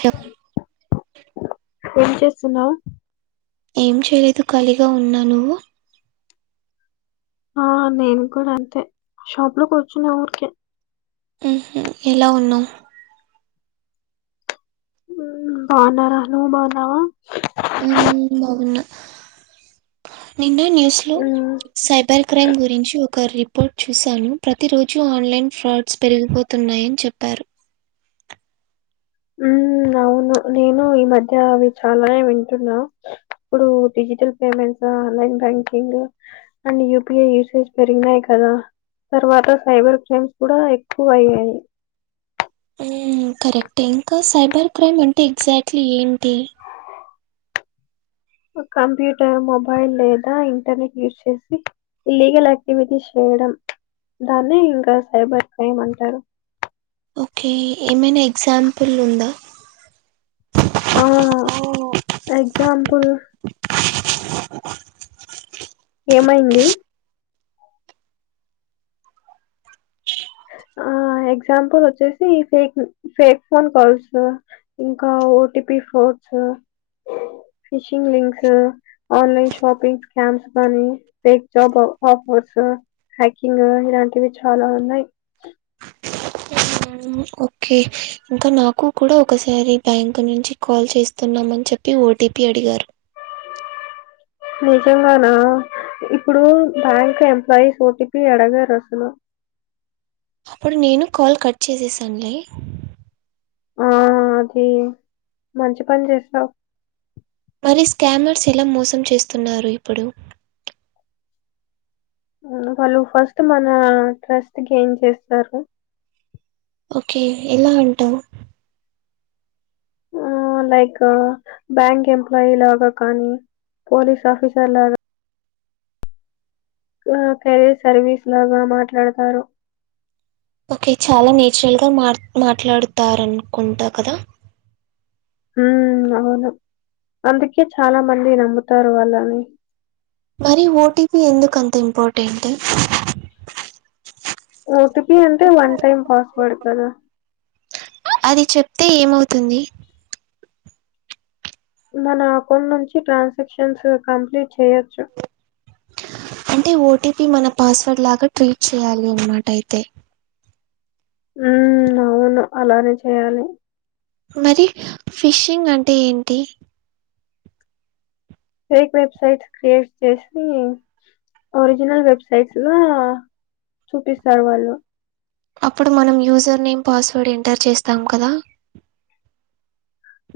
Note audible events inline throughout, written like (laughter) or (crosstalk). హె ఏం చేస్తున్నావు ఏం చేయలేదు ఖాళీగా ఉన్నా నువ్వు ఆ నేను కూడా అంతే షాప్ లో కూర్చున్నా ఊరికే ఉహు ఎలా ఉన్నావ్ బాగున్నారా నువ్వు బాగున్నావా ఊ బావున్న నిన్న న్యూస్ లో మ్మ్ సైబర్ క్రైమ్ గురించి ఒక ఒక రిపోర్ట్ చూశాను ప్రతి రోజు ఆన్లైన్ ఫ్రాడ్స్ పెరిగిపోతున్నాయని చెప్పారు ఊ అవును నేను ఈ మధ్య అవి చాలానే వింటున్నా ఇప్పుడు digital payments online banking and UPI usage పెరిగీ నాయి కదా తర్వాత సైబర్ క్రైమ్స్ కూడా ఎక్కువ అయ్యాయి ఊ కరెక్ట్ ఇంకా సైబర్ క్రైమ్ అంటే ఎగ్జాక్ట్లీ ఏంటి ఇపుడు కంప్యూటర్ మొబైల్ లేదా ఇంటర్నెట్ యూజ్ చేసి లీగల్ యాక్టివిటీస్ చేయడం దాన్నే ఇంకా సైబర్ క్రైమ్ అంటారు ఓకే ఏమైనా ఎగ్జాంపుల్ ఉందా ఆహ ఓ, ఎగ్జాంపుల్ ఏమైంది ఆ ఎగ్జాంపుల్ వచ్చేసి ఫేక్ ఫేక్ ఫోన్ కాల్స్ ఇంకా ఓటిపి ఫోట్స్ phishing links online shopping scams గానీ ఫేక్ జాబ్ ఆఫర్స్ హ్యాకింగ్ ఇలాంటివి చాలా ఉన్నాయి ఉ ఓకే ఇంకా నాకు కూడా ఒకసారి బ్యాంక్ నుంచి కాల్ చేస్తున్నామని చెప్ టి ఓటీపీ అడిగారు నిజంగానా ఇప్పుడు బ్యాంక్ ఎంప్లాయిస్ ఓటీపీ ఆడగారు అసలు అప్పుడు నేను కాల్ కట్ చేసేసా అండి ఆ అది మంచి పని చేసావు మరి స్కామర్స్ ఎలా మోసం చేస్తున్నారు ఇప్పుడు అవును వాళ్ళు ఫస్ట్ మన ట్రస్ట్ గెయిన్ చేస్తారు ఓకే ఎలా అంటావు ఆ లైక్ బ్యాంక్ ఎంప్లాయి లాగా కానీ పోలీస్ ఆఫీసర్ లాగా ఆ కెరీర్ సర్వీస్ లాగా మాట్లాడతారు ఓకే చాలా నేచురల్ గా మాట్లాడుతారు అనుకుంటా కదా హు అవును అందుకే చాలా మంది నమ్ముతారు వాళ్ళని మరి ఓటీపి ఎందుకు అంత ఇంపార్టెంట్ ఓటిపీ అంటే వన్ టైమ్ పాస్వర్డడ్ కదా అది చెప్తే ఏమవుతుంది మన అకౌంట్ నుంచి ట్రాన్సాక్షన్స్ కంప్లీట్ చేయొచ్చు అంటే ఓటీపీ మన పాస్వర్డ్ లాగా ట్రీట్ చేయాలి అన్నమాట అయితే ఉ అవును అలానే చేయాలి మరి ఫిషింగ్ అంటే ఏంటి ఫేక్ వెబ్సైట్ క్రియేట్ చేసి ఒరిజినల్ వెబ్సైట్స్ లా చూపిస్తారు వాళ్ళు అప్పుడు మనం యూజర్ నేమ్ పాస్వర్డ్ ఎంటర్ చేస్తాం కదా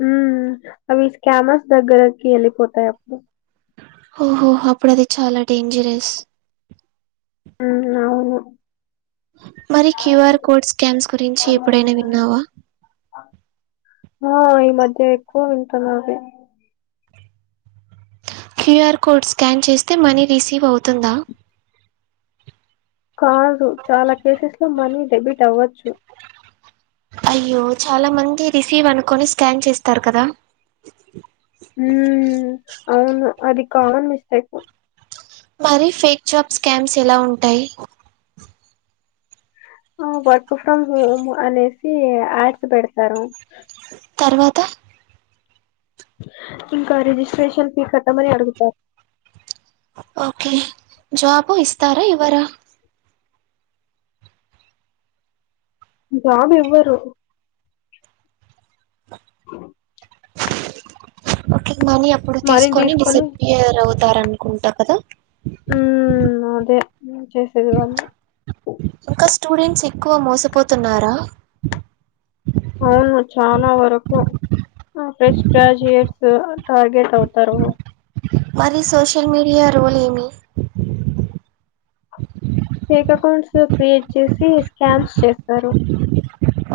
ఉహ్ అవి స్కామర్స్ దగ్గరకి వెళ్ళిపోతాయి అప్పుడు ఓహో ఓహో అప్పుడు అది చాలా డేంజరస్ ఉ హు అవును మరి క్యూఆర్ కోడ్ స్కాన్స్ గురించి ఎప్పుడైనా విన్నావా ఆ ఈ మధ్య ఎక్కువ వింటున్న అది క్యూఆర్ కోడ్ స్కాన్ చేస్తే మనీ రిసీవ్ అవుతుందా కాదు చాలా కేసెస్ లో మనీ డెబిట్ అవ్వచ్చు అయ్యో చాలా మంది రిసీవ్ అనుకొని స్కాన్ చేస్తారు కదా హు అవును అది కామన్ మిస్టేక్ మరి ఫేక్ జాబ్ స్కామ్స్ ఎలా ఉంటాయి వర్క్ ఫర్ హోమ్ అనేసి యాడ్స్ పెడతారు తర్వాత ఇంకా రిజిస్ట్రేషన్ ఫీ కట్టమని అడుగుతారు ఓకే జాబు ఇస్తారా ఇవరా జాబ్ ఇవ్వరు ఓకే మనీ అప్పుడు తీసుకొని డిసిపియర్ అవుతార అనుకుంటా కదా ఉ అదే నేను చేసేది కూడా అదే ఇంకా స్టూడెంట్స్ ఎక్కువ మోసపోతున్నారా అవును చాలా వరకు ఫ్రెష్ గ్రాజుయేట్స్ టార్గెట్ అవుతారు మరి సోషల్ మీడియా రోల్ ఏమి ఫేక్ అకౌంట్స్ క్రియేట్ చేసి స్కామ్స్ చేస్తారు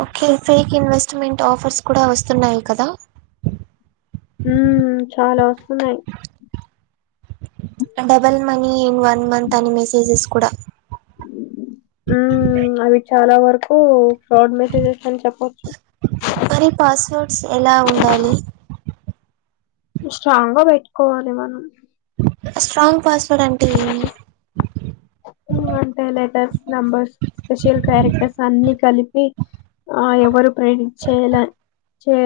ఒకే ఫేక్ ఇన్వెస్ట్మెంట్ ఆఫర్స్ కూడా వస్తున్నాయి కదా ఊ చాలా వస్తున్నాయి, double money in one month అని మెసేజెస్ కూడా ఉ అవి చాలా వరకు ఫ్రాడ్ మెసేజెస్ అని చెప్పొచ్చు మరి పాస్వర్డ్స్ ఎలా ఉండాలి, స్ట్రాంగ్ గా పెట్టుకోవాలి మనం స్ట్రాంగ్ పాస్వర్డ్ అంటే ఏమి అంటే లెటర్స్ నంబర్స్ స్పెషల్ క్యారెక్టర్స్ అన్ని కలిపి ఆ ఎవరు ప్రేమించేలా చే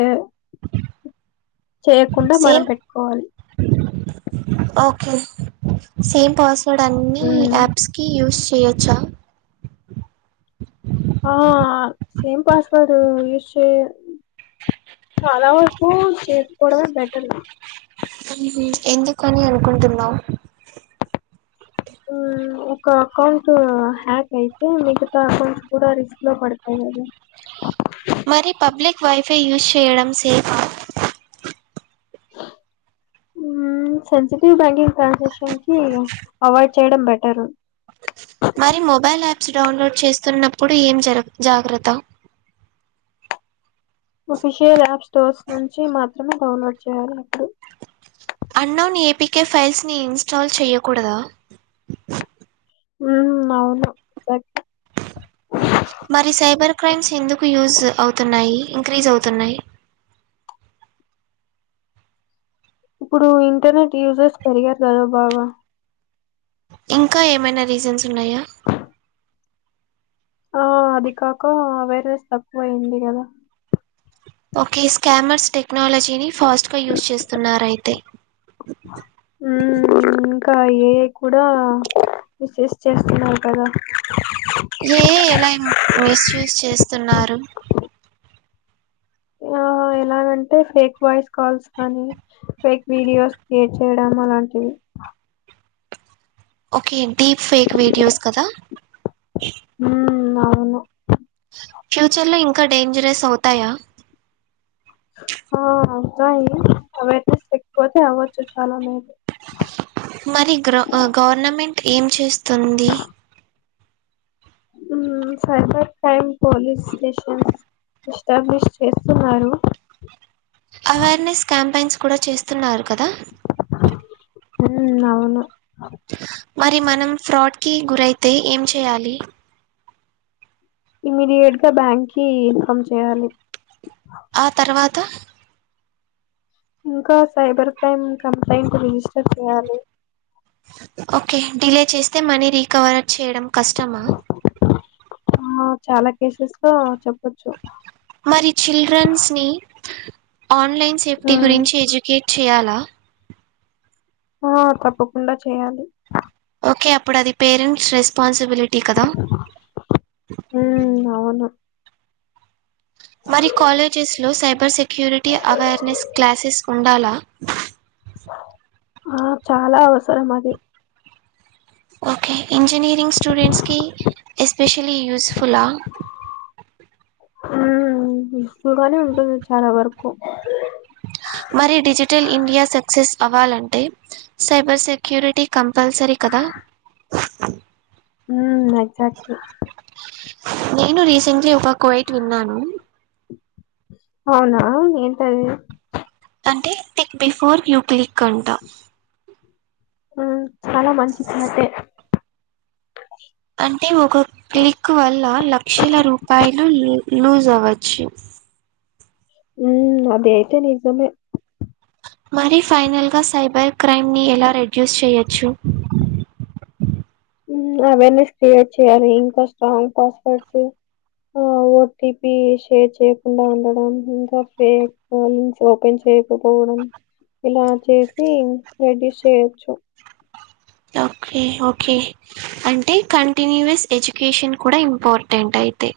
చేయకుండా మనం పెట్టుకోవాలి ఒకే సేమ్ పాస్ ఇక్కడ అన్ని హ్మ్. యాప్స్ కి యూస్ చేయొచ్చా ఆ సేమ్ పాస్వర్డ్ యూస్ చే చాలా వరకు చేస్కోవడమే బెటరు ఉహు ఎందుకని అనుకుంటున్నావ్ ఉమ్ ఒక అకౌంట్ హ్యాక్ అయితే మిగతా అకౌంట్స్ కూడా రిస్క్ లో పడతాయి కదా (unintelligible) మరి పబ్లిక్ వైఫై యూజ్ చేయడం సేఫ్ ఆ (unintelligible) ఉ సెన్సిటివ్ బ్యాంకింగ్ ట్రాన్సాక్షన్ కి అవాయిడ్ చేయడం బెటరు మరి మొబైల్ యాప్స్ డౌన్లోడ్ చేస్తున్నప్పుడు ఏం జ జాగ్రత్త అఫిషియల్ యాప్ స్టోర్స్ నుంచి మాత్రమే డౌన్లోడ్ చేయ్యాలి ఆప్పుడు అన్నౌన్ ఏపీకే ఫైల్స్ని ఇన్స్టాల్ చేయకూడదా ఉ అవును బాట్ మరి సైబర్ క్రైమ్స్ ఎందుకు యూజ్ అవుతున్నాయి, ఇంక్రీజ్ అవుతున్నాయి ఇప్పుడు ఇంటర్నెట్ యూజర్స్ పెరిగారు కదా బాగా ఇంకా ఏమైనా రీజన్స్ ఉన్నాయా ఆ అది కాక వేర్నెస్ తక్కువయింది కదా ఓకే స్కామర్స్ టెక్నాలజీని ఫాస్ట్ గా యూస్ చేస్తున్నారు అయితే ఉ ఇంకా ఏఐ కూడా మిస్ యూస్ చేస్తున్నారు కదా ఏఐ ఎలా మిస్ యూస్ చేస్తున్నారు ఆ ఎ ఎలాగంటే ఫేక్ వాయిస్ కాల్స్ కానీ ఫేక్ వీడియోస్ క్రియేట్ చేయడం అలాంటివి ఓకే డీప్ ఫేక్ వీడియోస్ కదా ఉ అవును ఫ్యూచర్ లో ఇంకా డేంజరస్ అవుతాయా ఆ అబ్బాయి అవేర్నెస్ లేకపోతే అవ్వచ్చు చాలా మేలు మరి గ్ర గవర్నమెంట్ ఏం చేస్తుంది cyber crime police stations establish చేస్తున్నారు. అవేర్నెస్ క్యాంపెన్స్ కూడా చేస్తున్నారు కదా. ఉమ్ అవును మరి మనం ఫ్రాడ్ కి గురైతే ఏం చేయాలి. ఇమీడియేట్ గా బ్యాంక్ కి ఇన్ఫమ్ చేయాలి. ఆ తర్వాత ఇంకా సైబర్ క్రైమ్ కంప్లైంట్ రిజిస్టర్ చేయాలి. ఓకే డిలే చేస్తే మనీ రీకవర్ చేయడం కష్టమా. ఆ చాలా కేసెస్ లో చెప్పొచ్చు. మరి చిల్డ్రన్స్ని ఆన్లైన్ సేఫ్టీ మ్మ్ గురించి ఎడ్యుకేట్ చెయ్యలా. ఆ తప్పకుండా చేయాలి. ఓకే అప్పుడు అది పేరెంట్స్ రెస్పాన్సిబిలిటీ కదా. ఉమ్ అవును మరి కాలేజెస్లో సైబర్ సెక్యూరిటీ అవేర్నెస్ క్లాసెస్ ఉండాలా. ఆ చాలా అవసరం అది. ఓకే ఇంజీనీరింగ్ స్టూడెట్స్కి ఎస్పెషలీ యూస్ఫుల్ ఆ ఉహ్ ఈఫుల్ గానే ఉంటుంది చాలా వరకు మరి డిజిటల్ ఇండియా సక్సెస్ అవ్వాలంటే, సైబర్ సెక్యూరిటీ కంపల్సరి కదా. ఉహ్మ్ ఎగ్జాట్లి. నేను రీసెంట్లీ ఒక కోవైట్ విన్నాను. హోనా ఏంటాది. తంటే థిక్ బిఫోర్ యూ క్లిక్ అంటా. హు చాలా మంచికునాటే అంటే ఒక క్లిక్ వల్ల లక్షల రూపాయలు లు లూజ్ అవ్వచ్చు. ఉమ్ అది అయితే నిజమే. మరి ఫైనల్గా సైబర్ క్రైమ్ని ఎలా రెడ్యూస్ చేయొచ్చు. ఉహ్ అవేర్నెస్ క్రియేట్ చేయ్యాలి, ఇంకా స్ట్రాంగ్ కాస్ఫర్ట్స్. ఓ ఓకే పీ షేర్ చేయకుండా ఉండడానికి ఇంకా ఫ్రేక్. రో లింక్స్ ఓపెన్ చేయకపోవడం ఇలా చేసి రెడ్యూస్ చేయచ్చు. ఓకే ఓకే అంటే కంటిన్యూయస్ ఎడ్యుకేషన్ కూడా ఇంపార్టెంట్ అయితే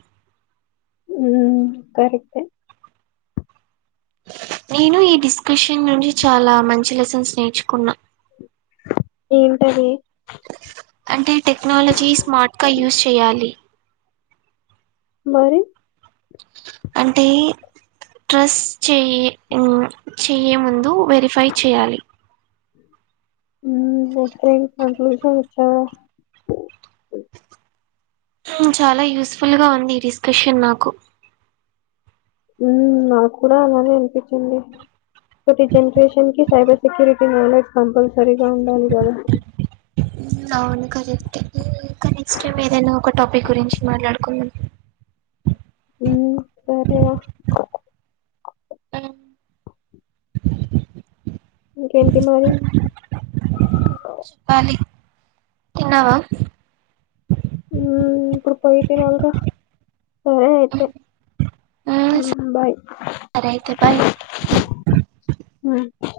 ఉఉహ్ కరక్ట్ ఏ నీను ఈ డిస్కషన్ నుంచి చాలా మంచి లెసన్స్ నేర్చుకున్నా. ఏంటది అంటే టెక్నాలజీ స్మార్ట్ గా యూస్ చేయాలి. మరి అంటే ట్రస్ చెయ్యే ఉహ్ చేయే ముందు వెరిఫై చేయాలి. ఉమ్ ఎక్రెన్ కంక్లూషన్ ఇచ్చావో. ఉ చాలా యూజస్ఫుల్ గా ఉంది డిస్కషన్ నాకు ఉ నాకు కూడా అలానే అనిపించింది. ప్రతి జనరేషన్ కి సైబర్ సెక్యూరిటీ మేనేజ్ కంపల్సరీగా ఉండాలి కదా. అవును కదతే ఇంకా నెక్స్ట్ టైమ్ ఏదైనా ఒక టాపిక్ గురించి మాట్లాడుకున్నాం. ఊ సరయా అ ఇంకేంటి మరి నువ్వే చెపాలి తిన్నావా ఊ ఇప్పుడు పోయితినల్రా సరే అయితే ఊ ఉమ్, బాయ్ సరే అయితే బాయ్ ఉ